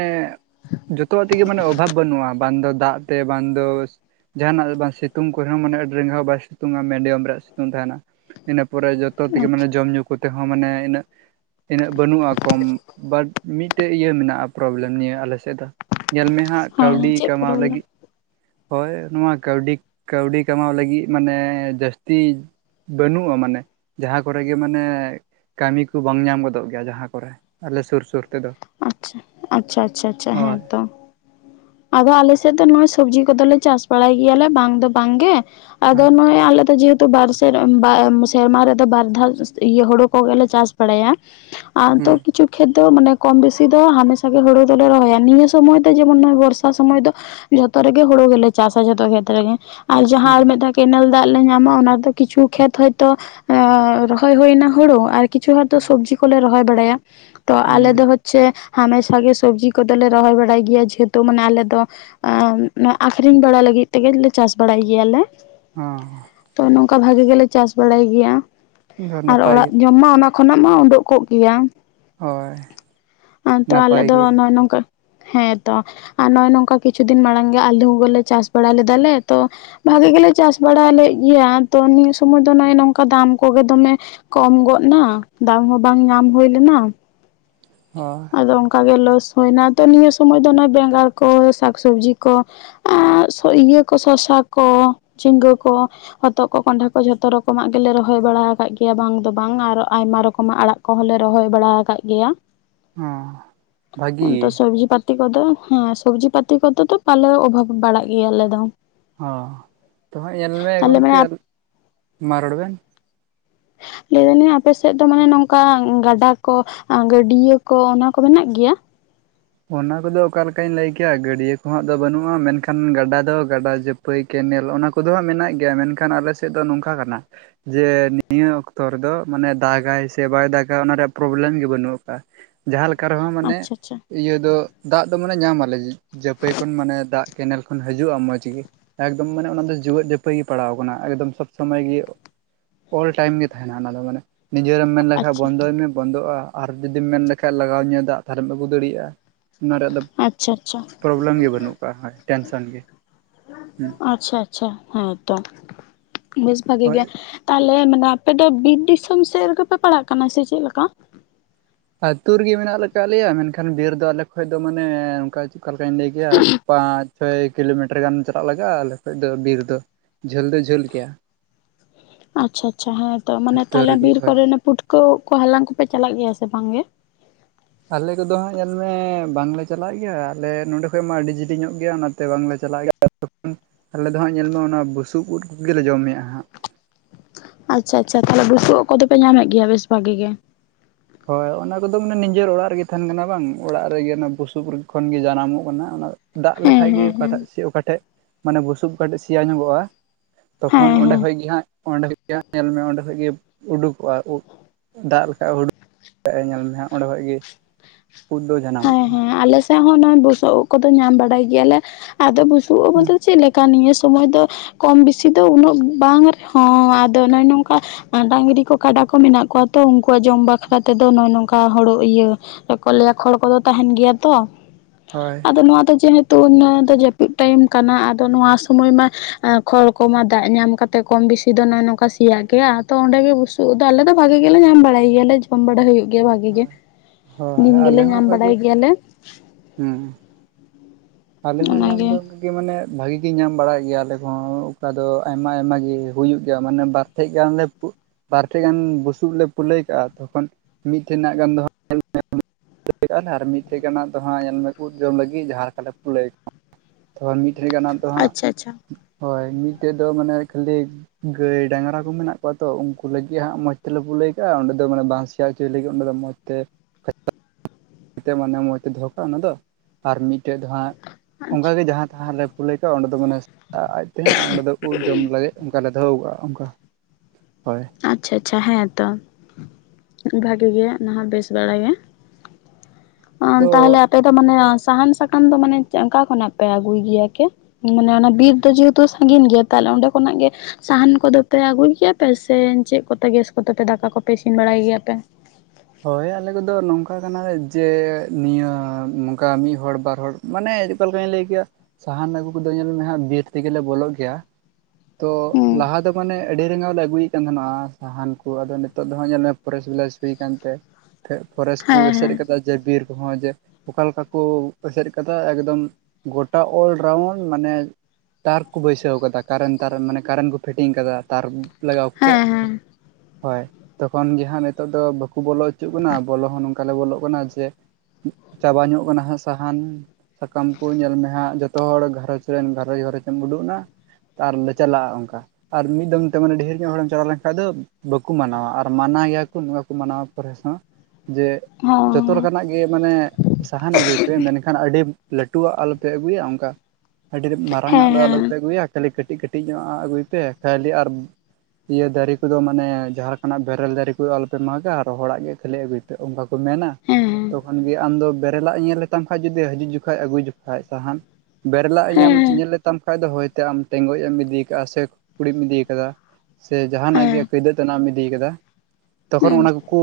ᱡᱚᱛᱚᱣᱟᱜ ᱛᱮᱜᱮ ᱢᱟᱱᱮ ᱚᱵᱷᱟᱵᱽ ᱵᱟᱹᱱᱩᱜᱼᱟ ᱵᱟᱝ ᱫᱚ ᱫᱟᱜ ᱛᱮ ᱵᱟᱝ ᱫᱚ ᱡᱟᱦᱟᱱᱟᱜ ᱵᱟᱝ ᱥᱤᱛᱩᱝ ᱠᱚᱨᱮ ᱦᱚᱸ ᱢᱟᱱᱮ ᱟᱹᱰᱤ ᱨᱮᱸᱜᱟᱣ ᱦᱚᱸ ᱵᱟᱭ ᱥᱤᱛᱩᱝᱟ ᱢᱰᱤᱭᱟᱢ ᱵᱮᱥ ᱥᱤᱛᱩᱝ ᱛᱟᱦᱮᱱᱟ ᱤᱱᱟᱹ ᱯᱚᱨᱮ ᱡᱚᱛᱚ ᱛᱮᱜᱮ ᱟᱪᱪᱷᱟ ᱢᱟᱱᱮ ᱡᱚᱢ ᱧᱩ ᱠᱚᱛᱮ ᱦᱚᱸ ᱢᱟᱱᱮ ᱤᱱᱟᱹᱜ ᱤᱱᱟᱹᱜ ᱵᱟᱹᱱᱩᱜᱼᱟ ᱠᱚᱢ, ᱵᱟᱴ ᱢᱤᱫᱴᱮᱡ ᱤᱭᱟᱹ ᱢᱮᱱᱟᱜᱼᱟ ᱯᱨᱚᱵᱞᱮᱢ ᱱᱤᱭᱟᱹ ᱟᱞ ᱥᱮᱫ ᱫᱚ ᱧᱮᱞ ᱢᱮ ᱦᱟᱸᱜ ᱦᱮᱸ ᱠᱟᱹᱣᱰᱤ ᱪᱮᱫ ᱠᱟᱢᱟᱣ ᱯᱨᱚᱵᱞᱮᱢ ᱞᱟᱹᱜᱤᱫ ᱦᱳᱭ ᱱᱚᱣᱟ ᱠᱟᱹᱣᱰᱤ ᱠᱟᱹᱣᱰᱤ ᱠᱟᱢᱟᱣ ᱞᱟᱹᱜᱤᱫ ᱢᱟᱱᱮ ᱡᱟᱹᱥᱛᱤ ᱵᱟᱹᱱᱩᱜᱼᱟ ᱢᱟᱱᱮ, ᱡᱟᱦᱟᱸ ᱠᱚᱨᱮ ᱜᱮ ᱢᱟᱱᱮ ᱠᱟᱹᱢᱤ ᱠᱚ ᱵᱟᱝ ᱧᱟᱢ ᱜᱚᱫᱚᱜ ᱜᱮᱭᱟ ᱡᱟᱦᱟᱸ ᱠᱚᱨᱮ ᱟᱞᱮ ᱥᱩᱨ ᱥᱩᱨ ᱛᱮᱫᱚ ᱾ ᱟᱪᱪᱷᱟ ᱟᱪᱪᱷᱟ ᱟᱪᱪᱷᱟ ᱟᱪᱪᱷᱟ ᱦᱮᱸ ᱛᱚ ᱾ ᱟᱫᱚ ᱟᱞᱮ ᱥᱮᱫ ᱫᱚ ᱱᱚᱜ-ᱚᱭ ᱥᱚᱵᱽᱡᱤ ᱠᱚᱫᱚ ᱞᱮ ᱪᱟᱥ ᱵᱟᱲᱟᱭ ᱜᱮᱭᱟᱞᱮ ᱵᱟᱝ ᱫᱚ ᱵᱟᱝ ᱜᱮ ᱾ ᱟᱫᱚ ᱦᱮᱸ ᱱᱚᱜᱼᱚᱭ ᱟᱞᱮ ᱫᱚ ᱡᱮᱦᱮ ᱛᱚ ᱵᱟᱨ ᱥᱮᱨ [unintelligible] ᱥᱮᱨᱢᱟ ᱨᱮᱫᱚ ᱵᱟᱨ ᱫᱷᱟᱣ ᱦᱩᱲᱩ ᱠᱚ ᱜᱮᱞᱮ ᱪᱟᱥ ᱵᱟᱲᱟᱭᱟ ᱾ ᱟᱨ ᱦᱩᱸ ᱱᱤᱛᱚᱜ ᱠᱪᱩ ᱠᱷᱮᱛ ᱫᱚ ᱢᱟᱱᱮ ᱠᱚᱢ ᱵᱮᱥᱤ ᱫᱚ ᱦᱟᱢᱮᱥᱟ ᱜᱮ ᱦᱩᱲᱩ ᱫᱚᱞᱮ ᱨᱚᱦᱚᱭᱟ, ᱱᱤᱭᱟᱹ ᱥᱚᱢᱚᱭ ᱫᱚ ᱡᱮᱢᱚᱱ ᱱᱚᱭ ᱵᱚᱨᱥ ᱥᱟ ᱥᱚᱢᱚᱭ ᱫᱚ ᱡᱚᱛᱚ ᱨᱮᱜᱮ ᱦᱩᱲᱩ ᱜᱮᱞᱮ ᱪᱟᱥᱟ ᱡᱷᱚᱛᱚ ᱠᱷᱮᱛ ᱨᱮᱜᱮ ᱾ ᱟᱨ ᱡᱟᱦᱟᱸ ᱦᱩᱸ ᱟᱨ ᱢᱮᱫ ᱫᱷᱟᱣ ᱠᱮᱱᱮᱞ ᱫᱟᱜ ᱞᱮ ᱧᱟᱢᱟ ᱚᱱᱟ ᱨᱮᱫᱚ ᱠᱤᱪᱷᱩ ᱠᱷᱮᱛ ᱦᱚᱭᱛᱚ ᱨᱚᱦᱚᱭ ᱦᱩᱭᱱᱟ ᱦᱩᱲᱩ ᱟᱨ ᱠᱤᱪᱷᱩ ᱦᱚᱲ ᱫᱚ ᱥᱚᱵᱽᱡᱤ ᱠᱚᱞᱮ ᱨᱚᱦᱚᱭ ᱵᱟᱲᱟᱭᱟ ᱛᱚ ᱟᱞᱮ ᱦᱩᱸ ᱫᱚ ᱪᱷᱮ ᱦᱟᱢᱮᱥᱟ ᱜᱮ ᱥᱚᱵᱽᱡᱤ ᱠᱚᱫᱚ ᱞᱮ ᱨᱚᱦᱚᱭ ᱵᱟᱲᱟᱭ ᱜᱮᱭᱟ ᱡᱮᱦᱮᱛᱩ ᱢᱟᱱᱮ ᱟᱞᱮ ᱫᱚ ᱮᱸᱢ ᱟᱠᱷᱨᱤᱧ ᱵᱟᱲᱟ ᱞᱟᱹᱜᱤᱫ ᱛᱮᱜᱮ ᱞᱮ ᱪᱟᱥ ᱵᱟᱲᱟᱭ ᱜᱮᱭᱟᱞᱮ ᱾ ᱦᱚᱸ ᱾ ᱛᱚ ᱱᱚᱝᱠᱟ ᱵᱷᱟᱜᱮ ᱜᱮᱞᱮ ᱪᱟᱥ ᱵᱟᱲᱟᱭ ᱜᱮᱭᱟ, ᱟᱫᱚ ᱟᱨ ᱱᱟᱯᱟᱭ ᱚᱲᱟᱜ ᱜᱮ ᱡᱚᱢ ᱢᱟ ᱚᱱᱟ ᱠᱷᱚᱱᱟᱜ ᱢᱟ ᱳᱸᱰᱳᱜ ᱠᱚᱜ ᱜᱮᱭᱟ ᱦᱳᱭ ᱾ ᱟᱨ ᱛᱚ ᱟᱞᱮ ᱱᱟᱯᱟᱭ ᱫᱚ ᱜᱮ ᱱᱚᱜᱼᱚᱭ ᱱᱚᱝᱠᱟ, ᱦᱮᱸᱛᱚ᱾ ᱟᱨ ᱱᱚᱜᱼᱚᱭ ᱱᱚᱝᱠᱟ ᱠᱤᱪᱷᱩ ᱫᱤᱱ ᱢᱟᱲᱟᱝ ᱜᱮ ᱟᱹᱞᱩ ᱠᱚᱞᱮ ᱪᱟᱥ ᱵᱟᱲᱟ ᱞᱮᱫᱟᱞᱮ ᱛᱚ ᱵᱷᱟᱜᱮ ᱜᱮᱞᱮ ᱪᱟᱥ ᱵᱟᱲᱟ ᱞᱮᱫ ᱜᱮᱭᱟ ᱛᱚ ᱱᱤᱭᱟᱹ ᱥᱚᱢᱚᱭ ᱫᱚ ᱱᱚᱜᱼᱚᱭ ᱱᱚᱝᱠᱟ ᱫᱟᱢ ᱠᱚᱜᱮ ᱫᱚᱢᱮ ᱠᱚᱢ ᱜᱚᱫ ᱮᱱᱟ ᱫᱟᱢ ᱦᱚᱸ ᱵᱟᱝ ᱧᱟᱢ ᱦᱩᱭ ᱞᱮᱱᱟ᱾ ᱦᱚᱭ᱾ ᱟᱫᱚ ᱚᱱᱠᱟ ᱜᱮ ᱞᱚᱥ ᱦᱩᱭᱱᱟ ᱛᱚ ᱱᱤᱭᱟᱹ ᱥᱚᱢᱚᱭ ᱫᱚ ᱱᱚᱜᱼᱚᱭ ᱵᱮᱸᱜᱟᱲ ᱠᱚ ᱥᱟᱠ ᱥᱚᱵᱽᱡᱤ ᱠᱚ ᱟᱨ ᱥᱚ ᱤᱭᱟᱹ ᱠᱚ ᱥᱚᱥᱟ ᱠᱚ ᱡᱷᱤᱸᱜᱟᱹ ᱠᱚ ᱦᱚᱛᱚᱫ ᱠᱚ ᱠᱚᱸᱰᱷᱟ ᱠᱚ ᱡᱷᱚᱛᱚ ᱨᱚᱠᱚᱢᱟᱜ ᱜᱮᱞᱮ ᱨᱚᱦᱚᱭ ᱵᱟᱲᱟ ᱠᱟᱜ ᱜᱮᱭᱟ ᱵᱟᱝ ᱫᱚ ᱵᱟᱝ ᱟᱨᱚ ᱟᱭᱢᱟ ᱨᱚᱠᱚᱢᱟᱜ ᱟᱲᱟᱜ ᱠᱚᱦᱚᱸ ᱞᱮ ᱨᱚᱦᱚᱭ ᱵᱟᱲᱟ ᱟᱠᱟᱫ ᱜᱮᱭᱟ᱾ ᱚ᱾ ᱚᱱᱛᱮ ᱥᱚᱵᱽᱡᱤ ᱯᱟᱛᱤ ᱠᱚᱫᱚ ᱦᱮᱸ ᱥᱚᱵᱽᱡᱤ ᱯᱟᱛᱤ ᱠᱚᱫᱚ ᱛᱚ ᱵᱟᱞᱮ ᱚᱵᱷᱟᱵᱽ ᱵᱟᱲᱟᱜ ᱜᱮᱭᱟ ᱟᱞᱮ ᱫᱚ᱾ ᱚ, ᱛᱚ ᱦᱟᱸᱜ ᱧᱮᱞᱢᱮ ᱛᱟᱦᱚᱞᱮ ᱢᱟᱱᱮ ᱜᱚᱝᱠᱮ, ᱢᱟ ᱨᱚᱲ ᱵᱮᱱ ᱞᱟᱹᱭ ᱫᱟᱞᱤᱧ ᱟᱯᱮ ᱥᱮᱫ ᱫᱚ ᱢᱟᱱᱮ ᱱᱚᱝᱠᱟ ᱜᱟᱰᱟ ᱠᱚ ᱜᱟᱹᱰᱭᱟᱹ ᱠᱚ ᱚᱱᱟ ᱠᱚ ᱢᱮᱱᱟᱜ ᱜᱮᱭᱟ? ᱚᱱᱟ ᱠᱚᱫᱚ ᱚᱠᱟ ᱞᱮᱠᱟᱧ ᱞᱟᱹᱭ ᱠᱮᱭᱟ ᱜᱟᱹᱰᱭᱟᱹ ᱠᱚ ᱦᱟᱸᱜ ᱫᱚ ᱵᱟᱹᱱᱩᱜᱼᱟ ᱢᱮᱱᱠᱷᱟᱱ ᱜᱟᱰᱟ ᱫᱚ ᱜᱟᱰᱟ ᱡᱟᱹᱯ ᱯᱟᱹᱭ ᱠᱮᱱᱮᱞ ᱚᱱᱟ ᱠᱚᱫᱚ ᱦᱟᱸᱜ ᱢᱮᱱᱟᱜ ᱜᱮᱭᱟ ᱢᱮᱱᱠᱷᱟᱱ ᱟᱞᱮ ᱥᱮᱫ ᱫᱚ ᱱᱚᱝᱠᱟ ᱠᱟᱱᱟ ᱡᱮ ᱱᱤᱭᱟᱹ ᱚᱠᱛᱚ ᱨᱮᱫᱚ ᱢᱟᱱᱮ ᱫᱟᱜᱟᱭ ᱥᱮ ᱵᱟᱭ ᱫᱟᱜᱟ ᱚᱱᱟ ᱨᱮᱭᱟᱜ ᱯᱨᱳᱵᱞᱮᱢ ᱜᱮ ᱵᱟᱹᱱᱩᱜ ᱟᱠᱟᱜᱼᱟ᱾ ᱡᱟᱦᱟᱸ ᱞᱮᱠᱟ ᱨᱮᱦᱚᱸ ᱢᱟᱱᱮ ᱟᱪᱪᱷᱟ ᱟᱪᱪᱷᱟ ᱤᱭᱟᱹ ᱫᱚ ᱫᱟᱜ ᱫᱚ ᱢᱟᱱᱮ ᱧᱟᱢᱟᱞᱮ ᱡᱟᱹᱯᱟᱹᱭ ᱠᱷᱚᱱ ᱢᱟᱱᱮ ᱫᱟᱜ ᱠᱮᱱᱮᱞ ᱠᱷᱚᱱ ᱦᱤᱡᱩᱜᱼᱟ ᱢᱚᱸᱡᱽ ᱜᱮ᱾ ᱮᱠᱫᱚᱢ ᱢᱟᱱᱮ ᱚᱱᱟ ᱫᱚ ᱡᱤᱣᱮᱫ ᱡᱟᱹᱯᱟᱹᱭ ᱜᱮ ᱯᱟᱲᱟᱣ ᱠᱟᱱᱟ ᱮᱠᱫᱚᱢ ᱥᱚᱵ ᱥᱚᱢᱚᱭ ᱜᱮ ᱚᱞ ᱴᱟᱭᱤᱢ ᱜᱮ ᱛᱟᱦᱮᱸᱱᱟ ᱚᱱᱟ ᱫᱚ ᱢᱟᱱᱮ᱾ ᱱᱤᱡᱮᱨᱮᱢ ᱢᱮᱱ ᱞᱮᱠᱷᱟᱡ ᱟᱪᱪᱷᱟ ᱵᱚᱱᱫᱚᱭ ᱢᱮ ᱵᱚᱱᱫᱚᱜᱼᱟ ᱟᱨ ᱡᱩᱫᱤᱢ ᱢᱮᱱ ᱞᱮᱠᱷᱟᱡ ᱞᱟᱜᱟᱣᱤᱧᱟᱹ ᱫᱟᱜ ᱛᱟᱦᱚᱞᱮ ᱟᱹᱜᱩ ᱫᱟᱲᱤᱭᱟᱜᱼᱟ ᱚᱱᱟ ᱨᱮᱭᱟᱜ ᱫᱚ ᱟᱪᱪᱷᱟ ᱯᱨᱳᱵᱞᱮᱢ ᱜᱮ ᱵᱟᱹᱱᱩᱜ ᱟᱠᱟᱜᱼᱟ ᱦᱟᱭ ᱴᱮᱱᱥᱮᱱ ᱜᱮ᱾ ᱦᱩᱸ ᱟᱪᱪᱷᱟ ᱟᱪᱪᱷᱟ ᱦᱮᱸᱛᱚ, ᱵᱮᱥ ᱵᱷᱟᱜᱮ ᱦᱳᱭ ᱜᱮ᱾ ᱛᱟᱦᱚᱞᱮ ᱢᱟᱱᱮ ᱟᱯᱮ ᱫᱚ ᱵᱤᱨ ᱫᱤᱥᱚᱢ ᱥᱮᱫ ᱨᱮᱜᱮ ᱯᱮ ᱯᱟᱲᱟᱜ ᱠᱟᱱᱟ ᱥᱮ ᱪᱮᱫ ᱞᱮᱠᱟ? ᱟᱹᱛᱩ ᱨᱮᱜᱮ ᱢᱮᱱᱟᱜ ᱞᱮ ᱟᱠᱟᱫ ᱞᱮᱭᱟ ᱢᱮᱱᱠᱷᱟᱱ ᱵᱤᱨ ᱫᱚ ᱟᱞᱮ ᱠᱷᱚᱡ ᱫᱚ ᱢᱟᱱᱮ ᱚᱱᱠᱟ ᱚᱠᱟ ᱞᱮᱠᱟᱧ ᱞᱟᱹᱭ ᱠᱮᱭᱟ ᱯᱟᱸᱪ ᱪᱷᱚᱭ ᱠᱤᱞᱳᱢᱤᱴᱟᱨ ᱜᱟᱱ ᱪᱟᱞᱟᱜ ᱞᱟᱜᱟᱜᱼᱟ ᱟᱞᱮ ᱠᱷᱚᱡ ᱫᱚ ᱵᱤᱨ ᱫᱚ ᱡᱷᱟᱹᱞ ᱫᱚ ᱡᱷᱟᱹᱞ ᱜᱮᱭᱟ᱾ [inaudible] ᱟᱪᱪᱷᱟ ᱟᱪᱪᱷᱟ ᱦᱮᱸ ᱛᱚ, ᱢᱟᱱᱮ ᱟᱹᱛᱩ ᱛᱟᱦᱚᱞᱮ ᱨᱮᱜᱮ ᱵᱤᱨ ᱦᱳᱭ ᱠᱚᱨᱮ ᱚᱱᱮ ᱯᱩᱴᱠᱟᱹ ᱩᱫ ᱠᱚ ᱦᱟᱞᱟᱝ ᱠᱚᱯᱮ ᱪᱟᱞᱟᱜ ᱜᱮᱭᱟ ᱥᱮ ᱵᱟᱝᱜᱮ? ᱟᱞᱮ ᱠᱚᱫᱚ ᱦᱟᱸᱜ ᱧᱮᱞ ᱢᱮ ᱵᱟᱝᱞᱮ ᱪᱟᱞᱟᱜ ᱜᱮᱭᱟ ᱟᱞᱮ ᱱᱚᱸᱰᱮ ᱠᱷᱚᱡ ᱢᱟ ᱟᱹᱰᱤ ᱡᱤᱞᱤᱧᱚᱜ ᱜᱮᱭᱟ ᱚᱱᱟ ᱛᱮ ᱵᱟᱝᱞᱮ ᱪᱟᱞᱟᱜ [inaudible] ᱟᱞᱮ ᱫᱚ ᱦᱟᱸᱜ ᱧᱮᱞ ᱢᱮ ᱚᱱᱟ ᱵᱩᱥᱩᱵ ᱩᱫ ᱠᱚᱜᱮᱞᱮ ᱡᱚᱢᱮᱜᱼᱟ ᱦᱟᱸᱜ᱾ ᱟᱪᱪᱷᱟ ᱟᱪᱪᱷᱟ ᱛᱟᱦᱚᱞᱮ ᱵᱩᱥᱩᱵ ᱩᱫ ᱠᱚᱫᱚᱯᱮ ᱧᱟᱢᱮᱫ ᱜᱮᱭᱟ ᱵᱮᱥ ᱵᱷᱟᱜᱮ ᱜᱮ? ᱦᱳᱭ ᱚᱱᱟ ᱠᱚᱫᱚ ᱢᱟᱱᱮ ᱱᱤᱡᱮᱨ ᱚᱲᱟᱜ ᱨᱮᱜᱮ ᱛᱟᱦᱮᱸᱱ ᱠᱟᱱᱟ ᱵᱟᱝ ᱚᱲᱟᱜ ᱨᱮᱜᱮ ᱚᱱᱟ ᱵᱩᱥᱩᱵ ᱨᱮ ᱠᱷᱚᱱ ᱜᱮ ᱡᱟᱱᱟᱢᱚᱜ ᱠᱟᱱᱟ ᱚᱱᱟ ᱫᱟᱜ ᱦᱮᱸ ᱞᱮᱠᱷᱟᱡ ᱜᱮ ᱦᱮᱸ ᱦᱮᱸ ᱚᱠᱟᱴᱟᱜ ᱥᱮ ᱚᱠᱟᱴᱷᱮᱡ ᱢᱟᱱᱮ ᱵᱩᱥᱩᱵ ᱚᱠᱟᱴᱷᱮᱡ ᱥᱤᱭᱟ ᱧᱚᱜᱚᱜᱼᱟ ᱛᱚᱠᱷᱚᱱ ᱦᱮᱸ ᱚᱸᱰᱮ ᱦᱮᱸ ᱠᱷᱚᱡ ᱜᱮ ᱦᱟᱸᱜ ᱚᱸᱰᱮ ᱠᱷᱚᱡ ᱜᱮ ᱦᱟᱸᱜ ᱧᱮᱞ ᱢᱮ ᱚᱸᱰᱮ ᱠᱷᱚᱡ ᱜᱮ ᱩᱰᱩᱠᱚᱜᱼᱟ ᱩᱫ᱾ ᱫᱟᱜ ᱞᱮᱠᱷᱟᱡ ᱦᱩᱰᱩ [inaudible] ᱧᱮᱞ ᱢᱮ ᱦᱟᱸᱜ ᱚᱸᱰᱮ ᱠᱷᱚᱡ ᱜᱮ ᱩᱫ ᱫᱚ ᱡᱟᱱᱟᱢᱚᱜ ᱦᱮᱸ ᱠᱟᱱᱟ᱾ ᱦᱮᱸ ᱟᱞᱮ ᱥᱮᱫ ᱦᱚᱸ ᱚᱱᱟ ᱵᱩᱥᱩᱵ ᱩᱫ ᱠᱚᱫᱚ ᱧᱟᱢ ᱵᱟᱲᱟᱭ ᱜᱮᱭᱟᱞᱮ ᱟᱫᱚ ᱵᱩᱥᱩᱵ ᱩᱵ ᱦᱮᱸ ᱵᱚᱞᱛᱮ ᱪᱮᱫ ᱞᱮ ᱠᱟ ᱱᱤᱭᱟᱹ ᱥᱚᱢᱚᱭ ᱫᱚ ᱠᱚᱢ ᱵᱤᱥᱤ ᱫᱚ ᱩᱱᱟᱹᱜ ᱵᱟᱝ ᱨᱮᱦᱚᱸ ᱟᱫᱚ ᱱᱚᱜ-ᱚᱭ ᱱᱚᱝᱠᱟ ᱮᱸ ᱰᱟᱝᱨᱤ ᱠᱚ ᱠᱟᱰᱟ ᱠᱚ ᱢᱮᱱᱟᱜ ᱠᱚᱣᱟ ᱛᱚ ᱩᱱᱠᱩᱣᱟᱜ ᱡᱚᱢ ᱵᱟᱠᱷᱨᱟ ᱛᱮᱫᱚ ᱱᱚᱜ-ᱚᱭ ᱱᱚᱝᱠᱟ ᱦᱳᱲᱳ ᱤᱭᱟᱹ ᱨᱮᱠᱚ ᱞᱟᱹᱭᱟ ᱠᱷᱚᱲ ᱠᱚᱫᱚ ᱛᱟᱦᱮᱱ ᱜᱮᱭᱟ ᱛᱚ᱾ ᱦᱳᱭ᱾ ᱟᱫᱚ ᱱᱚᱣᱟ ᱫᱚ ᱡᱮᱦᱮᱛᱩ ᱱᱚᱣᱟ ᱫᱚ ᱡᱟᱹᱯᱤᱫ ᱴᱟᱭᱤᱢ ᱠᱟᱱᱟ ᱟᱫᱚ ᱱᱚᱣᱟ ᱥᱩᱢᱚᱭ ᱢᱟ ᱟᱸ ᱠᱷᱚᱲ ᱠᱚᱢᱟ ᱫᱟᱜ ᱧᱟᱢ ᱠᱟᱛᱮ ᱠᱚᱢ ᱵᱤᱥᱤ ᱫᱚ ᱱᱚᱜ-ᱚᱭ ᱱᱚᱝᱠᱟ ᱥᱮᱭᱟᱜ ᱜᱮᱭᱟ ᱛᱚ ᱚᱸᱰᱮ ᱜᱮ ᱵᱩᱥ ᱩᱫᱽ ᱫᱚ ᱟᱞᱮ ᱫᱚ ᱵᱷᱟᱜᱮ ᱜᱮᱞᱮ ᱧᱟᱢ ᱵᱟᱲᱟᱭ ᱜᱮᱭᱟᱞᱮ ᱡᱚᱢ ᱵᱟᱲᱟ ᱦᱩᱭᱩᱜ ᱜᱮ ᱵᱷᱟᱜᱤ ᱜᱮ, ᱦᱳᱭ ᱫᱤᱱ ᱟᱞᱮ ᱜᱮᱞᱮ ᱦᱚᱸ ᱧᱟᱢ ᱚᱱᱠᱟ ᱜᱮ ᱵᱟᱲᱟᱭ ᱜᱮᱭᱟᱞᱮ᱾ ᱦᱩᱸ᱾ ᱟᱞᱮ ᱦᱚᱸ ᱧᱟᱢ ᱚᱱᱟᱜᱮ ᱫᱚᱞᱮ ᱜᱮ ᱢᱟᱱᱮ ᱵᱷᱟᱜᱤ ᱜᱮ ᱧᱟᱢ ᱵᱟᱲᱟᱭᱮᱫ ᱜᱮᱭᱟ ᱟᱞᱮ ᱦᱚᱸ ᱚᱠᱟ ᱫᱚ ᱟᱭᱢᱟ ᱟᱭᱢᱟ ᱜᱤ ᱦᱩᱭᱩᱜ ᱜᱮᱭᱟ ᱢᱟᱱᱮ ᱵᱟᱨ ᱴᱷᱮᱡ ᱜᱟᱱ ᱞᱮ ᱛᱩᱜ ᱵᱟᱨ ᱴᱷᱮᱡ ᱜᱟᱱ ᱵᱩᱥᱩᱵ ᱞᱮ ᱯᱩᱞᱟᱹᱭ ᱠᱟᱜᱼᱟ ᱛᱚᱠᱷᱚᱱ ᱢᱤᱫᱴᱷᱮᱱᱟᱜ ᱜᱟᱱ ᱫᱚᱦᱟᱸᱜ [unintelligible] [unintelligible] ᱟᱨ ᱢᱤᱫᱴᱷᱮᱡ ᱜᱟᱱᱟᱜ ᱫᱚ ᱦᱟᱸᱜ ᱧᱮᱞ ᱢᱮ ᱩᱫ ᱡᱚᱢ ᱞᱟᱹᱜᱤᱫ ᱡᱟᱦᱟᱸ ᱞᱮᱠᱟᱞᱮ ᱞᱟᱹᱭ ᱛᱚᱠᱷᱚᱱ ᱢᱤᱫ ᱴᱷᱮᱱ ᱜᱮ ᱚᱱᱟ ᱫᱚ ᱦᱟᱸᱜ ᱟᱪᱪᱷᱟ ᱟᱪᱪᱷᱟ ᱦᱳᱭ ᱢᱤᱫᱴᱮᱡ ᱫᱚ ᱢᱟᱱᱮ ᱠᱷᱟᱹᱞᱤ ᱜᱟᱹᱭ ᱰᱟᱝᱨᱟ ᱠᱚ ᱢᱮᱱᱟᱜ ᱠᱚᱣᱟ ᱛᱚ ᱩᱱᱠᱩ ᱞᱟᱹᱜᱤᱫ ᱦᱟᱸᱜ ᱢᱚᱸᱡᱽ ᱛᱮᱞᱮ ᱯᱩᱞᱟᱹᱭ ᱠᱟᱜᱼᱟ ᱚᱸᱰᱮ ᱫᱚ ᱢᱟᱱᱮ ᱵᱟᱸᱥ ᱪᱟᱜ ᱪᱚᱭ ᱞᱟᱹᱜᱤᱫ ᱚᱸᱰᱮ ᱫᱚ ᱢᱚᱡᱽ ᱛᱮ ᱢᱤᱫᱛᱮ ᱢᱟᱱᱮ ᱢᱚᱸᱡᱽ ᱛᱮ ᱫᱚᱦᱚ ᱠᱟᱜᱼᱟ ᱚᱱᱟ ᱫᱚ ᱟᱨ ᱢᱤᱫᱴᱮᱡ ᱫᱚ ᱦᱟᱸᱜ ᱚᱱᱠᱟ ᱟᱪᱪᱷᱟ ᱜᱮ ᱡᱟᱦᱟᱸ ᱛᱟᱦᱟᱸ ᱞᱮ ᱠᱩᱞᱟᱹᱭ ᱠᱟᱜᱼᱟ ᱚᱸᱰᱮ ᱫᱚ ᱢᱟᱱᱮ ᱟᱡ ᱛᱮ ᱦᱟᱸᱜ ᱚᱸᱰᱮ ᱫᱚ ᱩᱫ ᱡᱚᱢ ᱞᱟᱹᱜᱤᱫ ᱚᱝᱠᱟᱞᱮ ᱫᱚᱦᱚ ᱠᱟᱜᱼᱟ ᱚᱝᱠᱟ ᱦᱳᱭ᱾ ᱟᱪᱪᱷᱟ ᱟᱪᱪᱷᱟ ᱦᱮᱸ ᱛᱚ᱾ ᱵᱷᱟᱜᱮ ᱜᱮ ᱚᱱᱟ ᱦᱚᱸ ᱵᱮᱥ ᱵᱟᱲᱟ ᱜᱮ, ᱚ ᱛᱚ ᱛᱟᱦᱟᱞᱮ ᱟᱯᱮ ᱫᱚ ᱢᱟᱱᱮ ᱥᱟᱦᱟᱱ ᱥᱟᱠᱟᱢ ᱫᱚ ᱢᱟᱱᱮ ᱚᱠᱟ ᱠᱷᱚᱱᱟᱜ ᱯᱮ ᱟᱹᱜᱩᱭ ᱜᱮᱭᱟ ᱠᱤ? ᱢᱟᱱᱮ ᱚᱱᱟ ᱵᱤᱨ ᱫᱚ ᱡᱮᱦᱮᱛᱩ ᱥᱟᱺᱜᱤᱧ ᱜᱮᱭᱟ ᱛᱟᱦᱞᱮ ᱚᱰᱮ ᱠᱷᱚᱱᱟᱜ ᱜᱮ ᱥᱟᱦᱟᱱ ᱠᱚᱫᱚ ᱯᱮ ᱟᱹᱜᱩᱭ ᱜᱮᱭᱟ ᱯᱮ ᱥᱮ ᱪᱮᱫ ᱠᱚᱛᱮ ᱜᱮᱥ ᱠᱚᱛᱮ ᱯᱮ ᱫᱟᱠᱟ ᱠᱚᱯᱮ ᱤᱥᱤᱱ ᱵᱟᱲᱟᱭ ᱜᱮᱭᱟ ᱯᱮ? ᱦᱳᱭ ᱟᱞᱮ ᱠᱚᱫᱚ ᱱᱚᱝᱠᱟ ᱠᱟᱱᱟᱞᱮ ᱡᱮ ᱱᱤᱭᱟᱹ ᱱᱚᱝᱠᱟ ᱢᱤᱫ ᱦᱚᱲ ᱵᱟᱨ ᱦᱚᱲ ᱢᱟᱱᱮ ᱚᱠᱟ ᱞᱮᱠᱟᱧ ᱞᱟᱹᱭ ᱠᱮᱜ-ᱟ ᱥᱟᱦᱟᱱ ᱟᱹᱜᱩ ᱠᱚᱫᱚ ᱧᱮᱞ ᱢᱮ ᱦᱟᱸᱜ ᱵᱤᱨ ᱛᱮᱜᱮᱞᱮ ᱵᱚᱞᱚᱜ ᱜᱮᱭᱟ ᱛᱚ ᱦᱩᱸ ᱞᱟᱦᱟ ᱫᱚ ᱢᱟᱱᱮ ᱟᱹᱰᱤ [unintelligible] ᱞᱮ ᱟᱹᱜᱩᱭᱮᱫ ᱠᱟᱱ ᱛᱟᱦᱮᱸᱱᱟ ᱥᱟᱦᱟᱱ ᱠᱚ ᱟᱫᱚ ᱱᱤᱛᱚᱜ ᱫᱚ ᱦᱟᱸᱜ ᱧᱮᱞ ᱢᱮ ᱯᱷᱚᱨᱮᱥᱴ ᱵᱷᱤᱞᱮᱡᱽ ᱦᱩᱭ ᱠᱟᱱ ᱛᱮ, ᱯᱷᱮ ᱯᱷᱚᱨᱮᱥ ᱠᱚ ᱮᱥᱮᱫ ᱦᱮᱸ ᱠᱟᱫᱟ ᱡᱮ ᱵᱤᱨ ᱠᱚᱦᱚᱸ ᱡᱮ ᱚᱠᱟ ᱞᱮᱠᱟ ᱠᱚ ᱮᱥᱮᱫ ᱠᱟᱫᱟ ᱮᱠᱫᱚᱢ ᱜᱚᱴᱟ ᱚᱞ ᱨᱟᱣᱩᱱᱰ ᱢᱟᱱᱮ ᱛᱟᱨ ᱠᱚ ᱵᱟᱹᱭᱥᱟᱹᱣ ᱠᱟᱫᱟ ᱠᱟᱨᱮᱱ ᱛᱟᱨ ᱢᱟᱱᱮ ᱠᱟᱨᱮᱱ ᱠᱚ ᱯᱷᱤᱴᱤᱝ ᱠᱟᱫᱟ ᱛᱟᱨ ᱞᱟᱜᱟᱣ ᱠᱟᱛᱮᱜ ᱦᱮᱸ ᱦᱮᱸ ᱦᱳᱭ ᱛᱚᱠᱷᱚᱱ ᱜᱮ ᱦᱟᱸᱜ ᱱᱤᱛᱚᱜ ᱫᱚ ᱵᱟᱹ ᱠᱚ ᱵᱚᱞᱚ ᱚᱪᱚᱜ ᱠᱟᱱᱟ ᱵᱚᱞᱚ ᱦᱚᱸ ᱱᱚᱝᱠᱟ ᱞᱮ ᱵᱚᱞᱚᱜ ᱠᱟᱱᱟ ᱡᱮ ᱪᱟᱵᱟ ᱧᱚᱜ ᱠᱟᱱᱟ ᱦᱟᱸᱜ ᱥᱟᱦᱟᱱ ᱥᱟᱠᱟᱢ ᱠᱚ ᱧᱮᱞ ᱢᱮ ᱦᱟᱸᱜ ᱡᱷᱚᱛᱚ ᱦᱚᱲ ᱜᱷᱟᱸᱨᱚᱧᱡᱽ ᱨᱮᱱ ᱜᱷᱟᱸᱨᱚᱧᱡᱽ ᱜᱷᱟᱸᱨᱚᱧᱡᱽ ᱮᱢ ᱩᱰᱩᱠ ᱱᱟ ᱟᱨᱞᱮ ᱪᱟᱞᱟᱜᱼᱟ ᱚᱝᱠᱟ᱾ ᱟᱨ ᱢᱤᱫ ᱫᱚᱢ ᱢᱮᱛᱟᱜᱼᱢᱮ ᱚᱱᱮ ᱰᱷᱮᱨ ᱧᱚᱜ ᱦᱚᱲᱮᱢ ᱪᱟᱞᱟᱣ ᱞᱮᱱᱠᱷᱟᱡ ᱫᱚ ᱵᱟᱠᱚ ᱢᱟᱱᱟᱣᱟ ᱟᱨ ᱢᱟᱱᱟᱣ ᱜᱮᱭᱟ ᱠᱚ ᱱᱚᱣᱟ ᱠᱚ ᱢᱟᱱᱟᱣᱟ ᱯᱚᱨᱮᱥ ᱦᱚᱸ ᱡᱮ ᱦᱮᱸ ᱦᱚᱸ ᱡᱷᱚᱛᱚ ᱞᱮᱠᱟᱱᱟᱜ ᱜᱮ ᱢᱟᱱᱮ ᱥᱟᱦᱟᱱ ᱟᱹᱜᱩᱭ ᱯᱮ ᱢᱮᱱᱠᱷᱟᱱ ᱟᱹᱰᱤ ᱞᱟᱹᱴᱩᱣᱟᱜ ᱟᱞᱚᱯᱮ ᱟᱹᱜᱩᱭᱟ ᱚᱱᱠᱟ ᱟᱹᱰᱤᱨᱮᱯ ᱢᱟᱨᱟᱝ ᱟᱜ ᱦᱮᱸ ᱫᱚ ᱦᱮᱸ ᱟᱞᱚᱯᱮ ᱟᱹᱜᱩᱭᱟ᱾ ᱠᱷᱟᱹᱞᱤ ᱠᱟᱹᱴᱤᱡ ᱠᱟᱹᱴᱤᱡ ᱧᱚᱜᱼᱟ ᱟᱹᱜᱩᱭ ᱯᱮ ᱠᱷᱟᱹᱞᱤ ᱟᱨ ᱤᱭᱟᱹ ᱫᱟᱨᱮ ᱠᱚᱫᱚ ᱢᱟᱱᱮ ᱡᱟᱦᱟᱸ ᱞᱮᱠᱟᱱᱟᱜ ᱵᱮᱨᱮᱞ ᱫᱟᱨᱮ ᱠᱚ ᱟᱞᱚᱯᱮ ᱢᱟᱜᱟ ᱨᱚᱦᱚᱲᱟᱜ ᱜᱮ ᱠᱷᱟᱹᱞᱤ ᱟᱹᱜᱩᱭ ᱯᱮ ᱚᱱᱠᱟ ᱠᱚ ᱢᱮᱱᱟ ᱦᱮᱸ ᱛᱚᱠᱷᱚᱱ ᱜᱮ ᱟᱢ ᱫᱚ ᱵᱮᱨᱮᱞᱟᱜ ᱮ ᱧᱮᱞ ᱞᱮᱛᱟᱢ ᱠᱷᱟᱡ ᱡᱩᱫᱤ ᱦᱟᱹᱡᱩᱜ ᱡᱚᱠᱷᱟᱡ ᱟᱹᱜᱩ ᱡᱚᱠᱷᱟᱡ ᱥᱟᱦᱟᱱ ᱵᱮᱨᱮᱞᱟᱜ ᱮ ᱦᱮᱸ ᱧᱟᱢ ᱦᱮᱸ ᱧᱮᱞ ᱞᱮᱛᱟᱢ ᱠᱷᱟᱡ ᱫᱚ ᱦᱚᱭ ᱛᱮ ᱟᱢ ᱴᱮᱸᱜᱚᱡ ᱮᱢ ᱤᱫᱤᱠᱟᱜᱼᱟ ᱥᱮ ᱠᱩᱲᱤᱢ ᱤᱫᱤ ᱠᱟᱫᱟ ᱥᱮ ᱡᱟᱦᱟᱸᱱᱟᱜ ᱦᱮᱸ ᱦᱮᱸ ᱜᱮ ᱠᱟᱹᱭᱫᱟᱹ ᱛᱟᱱᱟᱜ ᱮᱢ ᱤᱫᱤ ᱠᱟᱫᱟ ᱛᱚᱠᱷᱚᱱ ᱦᱮᱸ ᱚᱱᱟ ᱠᱚᱠᱚ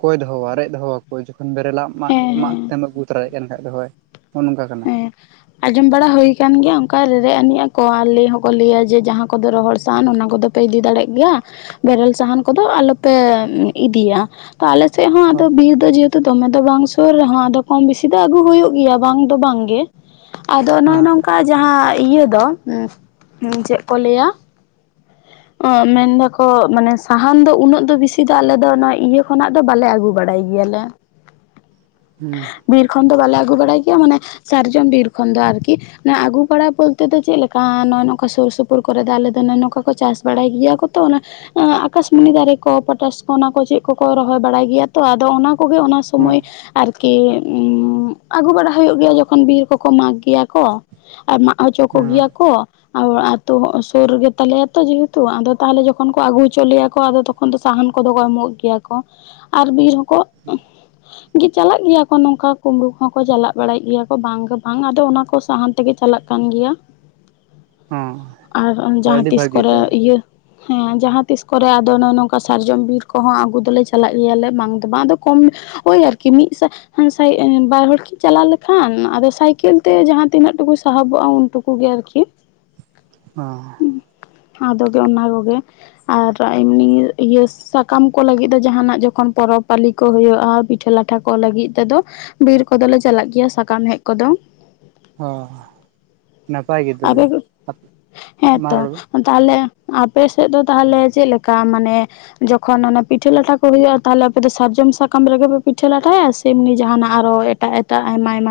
ᱠᱚᱭ ᱫᱚᱦᱚᱣᱟ ᱨᱮᱡ ᱫᱚᱦᱚᱣᱟ ᱠᱚ ᱡᱚᱠᱷᱚᱱ ᱵᱮᱨᱮᱞᱟᱜ ᱢᱟᱜ ᱢᱟᱜ ᱦᱮᱸ ᱛᱮᱢ ᱟᱹᱜᱩ ᱛᱚᱨᱟᱭ ᱛᱮᱦᱮᱱ ᱠᱷᱟᱡ ᱫᱚ ᱦᱳᱭ ᱱᱚᱜ-ᱚ ᱱᱚᱝᱠᱟ ᱠᱟᱱᱟ᱾ ᱦᱮᱸ ᱟᱸᱡᱚᱢ ᱵᱟᱲᱟ ᱦᱩᱭ ᱠᱟᱱ ᱜᱮᱭᱟ ᱚᱱᱠᱟ ᱨᱮ-ᱨᱮᱡ ᱟᱱᱤᱡ ᱟᱠᱚ ᱟᱨ ᱞᱟᱹᱭ ᱦᱚᱸᱠᱚ ᱞᱟᱹᱭᱟ ᱡᱮ ᱡᱟᱦᱟᱸ ᱠᱚᱫᱚ ᱨᱚᱦᱚᱲ ᱥᱟᱱ ᱚᱱᱟ ᱠᱚᱫᱚ ᱯᱮ ᱤᱫᱤ ᱫᱟᱲᱮᱜ ᱜᱮᱭᱟ ᱵᱮᱨᱮᱞ ᱥᱟᱦᱟᱱ ᱠᱚᱫᱚ ᱟᱞᱚ ᱯᱮ ᱤᱫᱤᱭᱟ᱾ ᱛᱚ ᱟᱞᱮ ᱥᱮᱜ ᱦᱚᱸ ᱟᱫᱚ ᱦᱳᱭ ᱵᱤᱨ ᱫᱚ ᱡᱮ ᱫᱚᱢᱮ ᱫᱚ ᱵᱟᱝ ᱥᱩᱨ ᱨᱮᱦᱚᱸ ᱟᱫᱚ ᱠᱚᱢ ᱵᱤᱥᱤ ᱫᱚ ᱟᱹᱜᱩ ᱦᱩᱭᱩᱜ ᱜᱮᱭᱟ ᱵᱟᱝ ᱫᱚ ᱵᱟᱝ ᱜᱮ ᱾ ᱟᱫᱚ ᱱᱚᱜ-ᱚᱭ ᱦᱮᱸ ᱱᱚᱝᱠᱟ ᱡᱟᱦᱟᱸ ᱤᱭᱟᱹ ᱫᱚ, ᱪᱮᱜ ᱠᱚ ᱞᱟᱹᱭᱟ? ᱟᱸ ᱢᱮᱱ ᱫᱟᱠᱚ ᱢᱟᱱᱮ ᱥᱟᱦᱟᱱ ᱫᱚ ᱩᱱᱟᱹᱜ ᱫᱚ ᱵᱤᱥᱤ ᱫᱚ ᱟᱞᱮ ᱫᱚ ᱚᱱᱟ ᱤᱭᱟᱹ ᱠᱷᱚᱱᱟᱜ ᱫᱚ ᱵᱟᱞᱮ ᱟᱹᱜᱩ ᱵᱟᱲᱟᱭ ᱜᱮᱭᱟᱞᱮ ᱾ ᱦᱩᱸ ᱾ ᱵᱤᱨ ᱠᱷᱚᱱ ᱫᱚ ᱵᱟᱞᱮ ᱟᱹᱜᱩ ᱵᱟᱲᱟᱭ ᱜᱮᱭᱟ ᱢᱟᱱᱮ ᱥᱟᱨᱡᱚᱢ ᱵᱤᱨ ᱠᱷᱚᱱ ᱫᱚ ᱟᱨᱠᱤ ᱾ ᱢᱟᱱᱮ ᱟᱹᱜᱩ ᱵᱟᱲᱟ ᱵᱚᱞᱛᱮ ᱫᱚ ᱪᱮᱜ ᱞᱮᱠᱟ ᱱᱚᱜ-ᱚᱭ ᱱᱚᱝᱠᱟ ᱥᱩᱨ ᱥᱩᱯᱩᱨ ᱠᱚᱨᱮ ᱫᱚ ᱟᱞᱮ ᱫᱚ ᱱᱚᱭ ᱱᱚᱝᱠᱟ ᱠᱚ ᱪᱟᱥ ᱵᱟᱲᱟᱭ ᱜᱮᱭᱟ ᱠᱚᱛᱚ ᱚᱱᱟ ᱟᱠᱟᱥᱢᱩᱱᱤ ᱫᱟᱨᱮ ᱠᱚ, ᱯᱚᱴᱟᱥ ᱠᱚ ᱚᱱᱟ ᱠᱚ ᱪᱮᱜ ᱠᱚᱠᱚ ᱨᱚᱦᱚᱭ ᱵᱟᱲᱟᱭ ᱜᱮᱭᱟ ᱛᱚ, ᱟᱫᱚ ᱚᱱᱟ ᱠᱚᱜᱮ ᱚᱱᱟ ᱦᱮᱸ ᱥᱚᱢᱚᱭ ᱟᱨᱠᱤ ᱩᱸ ᱟᱹᱜᱩ ᱵᱟᱲᱟ ᱦᱩᱭᱩᱜ ᱜᱮᱭᱟ ᱡᱚᱠᱷᱚᱱ ᱵᱤᱨ ᱠᱚᱠᱚ ᱢᱟᱜᱽ ᱜᱮᱭᱟ ᱠᱚ ᱾ ᱟᱨ ᱢᱟᱜ ᱦᱚᱪᱚ ᱦᱮᱸ ᱠᱚᱜᱮᱭᱟ ᱠᱚ ᱟᱨ ᱟᱹᱛᱩ ᱦᱚᱸ ᱥᱩᱨ ᱜᱮᱛᱟ ᱞᱮᱭᱟ ᱾ ᱡᱮᱦᱮᱛᱩ ᱟᱫᱚ ᱛᱟᱦᱚᱞᱮ ᱡᱚᱠᱷᱚᱱ ᱠᱚ ᱟᱹᱜᱩ ᱦᱚᱪᱚ ᱞᱮᱭᱟ ᱠᱚ ᱟᱫᱚ ᱛᱚᱠᱷᱚᱱ ᱫᱚ ᱥᱟᱦᱟᱱ ᱠᱚᱫᱚ ᱠᱚ ᱮᱢᱚᱜ ᱜᱮᱭᱟ ᱠᱚ ᱾ ᱟᱨ ᱵᱤᱨ ᱦᱚᱸᱠᱚ ᱜᱮ ᱪᱟᱞᱟᱜ ᱜᱮᱭᱟ ᱠᱚ ᱱᱚᱝᱠᱟ ᱠᱩᱢᱵᱽᱲᱩ ᱠᱚᱦᱚᱸ ᱠᱚ ᱪᱟᱞᱟᱜ ᱵᱟᱲᱟᱭ ᱜᱮᱭᱟ ᱠᱚ ᱵᱟᱝ ᱜᱮ ᱵᱟᱝ ᱟᱫᱚ ᱚᱱᱟ ᱠᱚ ᱥᱟᱦᱟᱱ ᱛᱮᱜᱮ ᱪᱟᱞᱟᱜ ᱠᱟᱱ ᱜᱮᱭᱟ, ᱟᱨ ᱡᱟᱦᱟᱸ ᱛᱤᱥ ᱠᱚᱨᱮ ᱛᱮ ᱤᱭᱟᱹ ᱦᱮᱸ ᱡᱟᱦᱟᱸ ᱛᱤᱥ ᱠᱚᱨᱮ ᱟᱫᱚ ᱱᱚᱜ-ᱚᱭ ᱱᱚᱝᱠᱟ ᱥᱟᱨᱡᱚᱢ ᱵᱤᱨ ᱠᱚᱦᱚᱸ ᱟᱹᱜᱩ ᱫᱚᱞᱮ ᱪᱟᱞᱟᱜ ᱜᱮᱭᱟᱞᱮ ᱵᱟᱝ ᱫᱚ ᱵᱟᱝ, ᱟᱫᱚ ᱠᱚᱢ ᱳᱭ ᱟᱨᱠᱤ ᱢᱤᱫ ᱥᱟ [unintelligible] ᱵᱟᱨ ᱦᱚᱲ ᱠᱤᱱ ᱪᱟᱞᱟᱣ ᱞᱮᱠᱷᱟᱱ ᱟᱫᱚ ᱥᱟᱭᱠᱮᱞ ᱛᱮ ᱡᱟᱦᱟᱸ ᱛᱤᱱᱟᱹᱜ ᱴᱩᱠᱩ ᱥᱟᱦᱚᱵᱚᱜᱼᱟ ᱩᱱᱴᱩᱠ ᱠᱚᱜᱮ ᱟᱨᱠᱤ ᱾ ᱚᱸ ᱾ ᱟᱫᱚ ᱫᱚ ᱚᱱᱟ ᱠᱚᱜᱮ, ᱟᱨ ᱮᱢᱱᱤ ᱤᱭᱟᱹ ᱥᱟᱠᱟᱢ ᱠᱚ ᱞᱟᱹᱜᱤᱫ ᱫᱚ ᱡᱟᱦᱟᱱᱟᱜ ᱡᱚᱠᱷᱚᱱ ᱯᱚᱨᱚᱵᱽ ᱯᱟᱹᱞᱤ ᱠᱚ ᱦᱩᱭᱩᱜᱼᱟ, ᱯᱤᱴᱷᱟᱹ ᱞᱟᱴᱷᱟ ᱠᱚ ᱞᱟᱹᱜᱤᱫ ᱛᱮᱫᱚ ᱵᱤᱨ ᱠᱚᱫᱚ ᱞᱮ ᱪᱟᱞᱟᱜ ᱜᱮᱭᱟ ᱥᱟᱠᱟᱢ ᱦᱮᱡ ᱠᱚᱫᱚ ᱾ ᱚ ᱱᱟᱯᱟᱭ ᱜᱮ ᱟᱯᱮ ᱛᱚᱵᱮ ᱾ ᱢᱟ ᱦᱮᱸᱛᱚ ᱨᱚᱲ ᱵᱮ ᱛᱟᱦᱚᱞᱮ ᱟᱯᱮ ᱥᱮᱫ ᱫᱚ ᱛᱟᱦᱚᱞᱮ ᱪᱮᱫ ᱞᱮᱠᱟ ᱢᱟᱱᱮ ᱡᱚᱠᱷᱚᱱ ᱚᱱᱟ ᱯᱤᱴᱷᱟᱹ ᱞᱟᱴᱷᱟ ᱠᱚ ᱦᱩᱭᱩᱜᱼᱟ ᱛᱟᱦᱞᱮ ᱟᱯᱮ ᱫᱚ ᱥᱟᱨᱡᱚᱢ ᱥᱟᱠᱟᱢ ᱨᱮᱜᱮ ᱯᱮ ᱯᱤᱴᱷᱟᱹ ᱞᱟᱴᱷᱟᱭᱟ ᱥᱮ ᱮᱢᱱᱤ ᱡᱟᱦᱟᱱᱟᱜ ᱟᱨᱚ? ᱮᱴᱟᱜ ᱮᱴᱟᱜ ᱟᱭᱢᱟ ᱟᱭᱢᱟ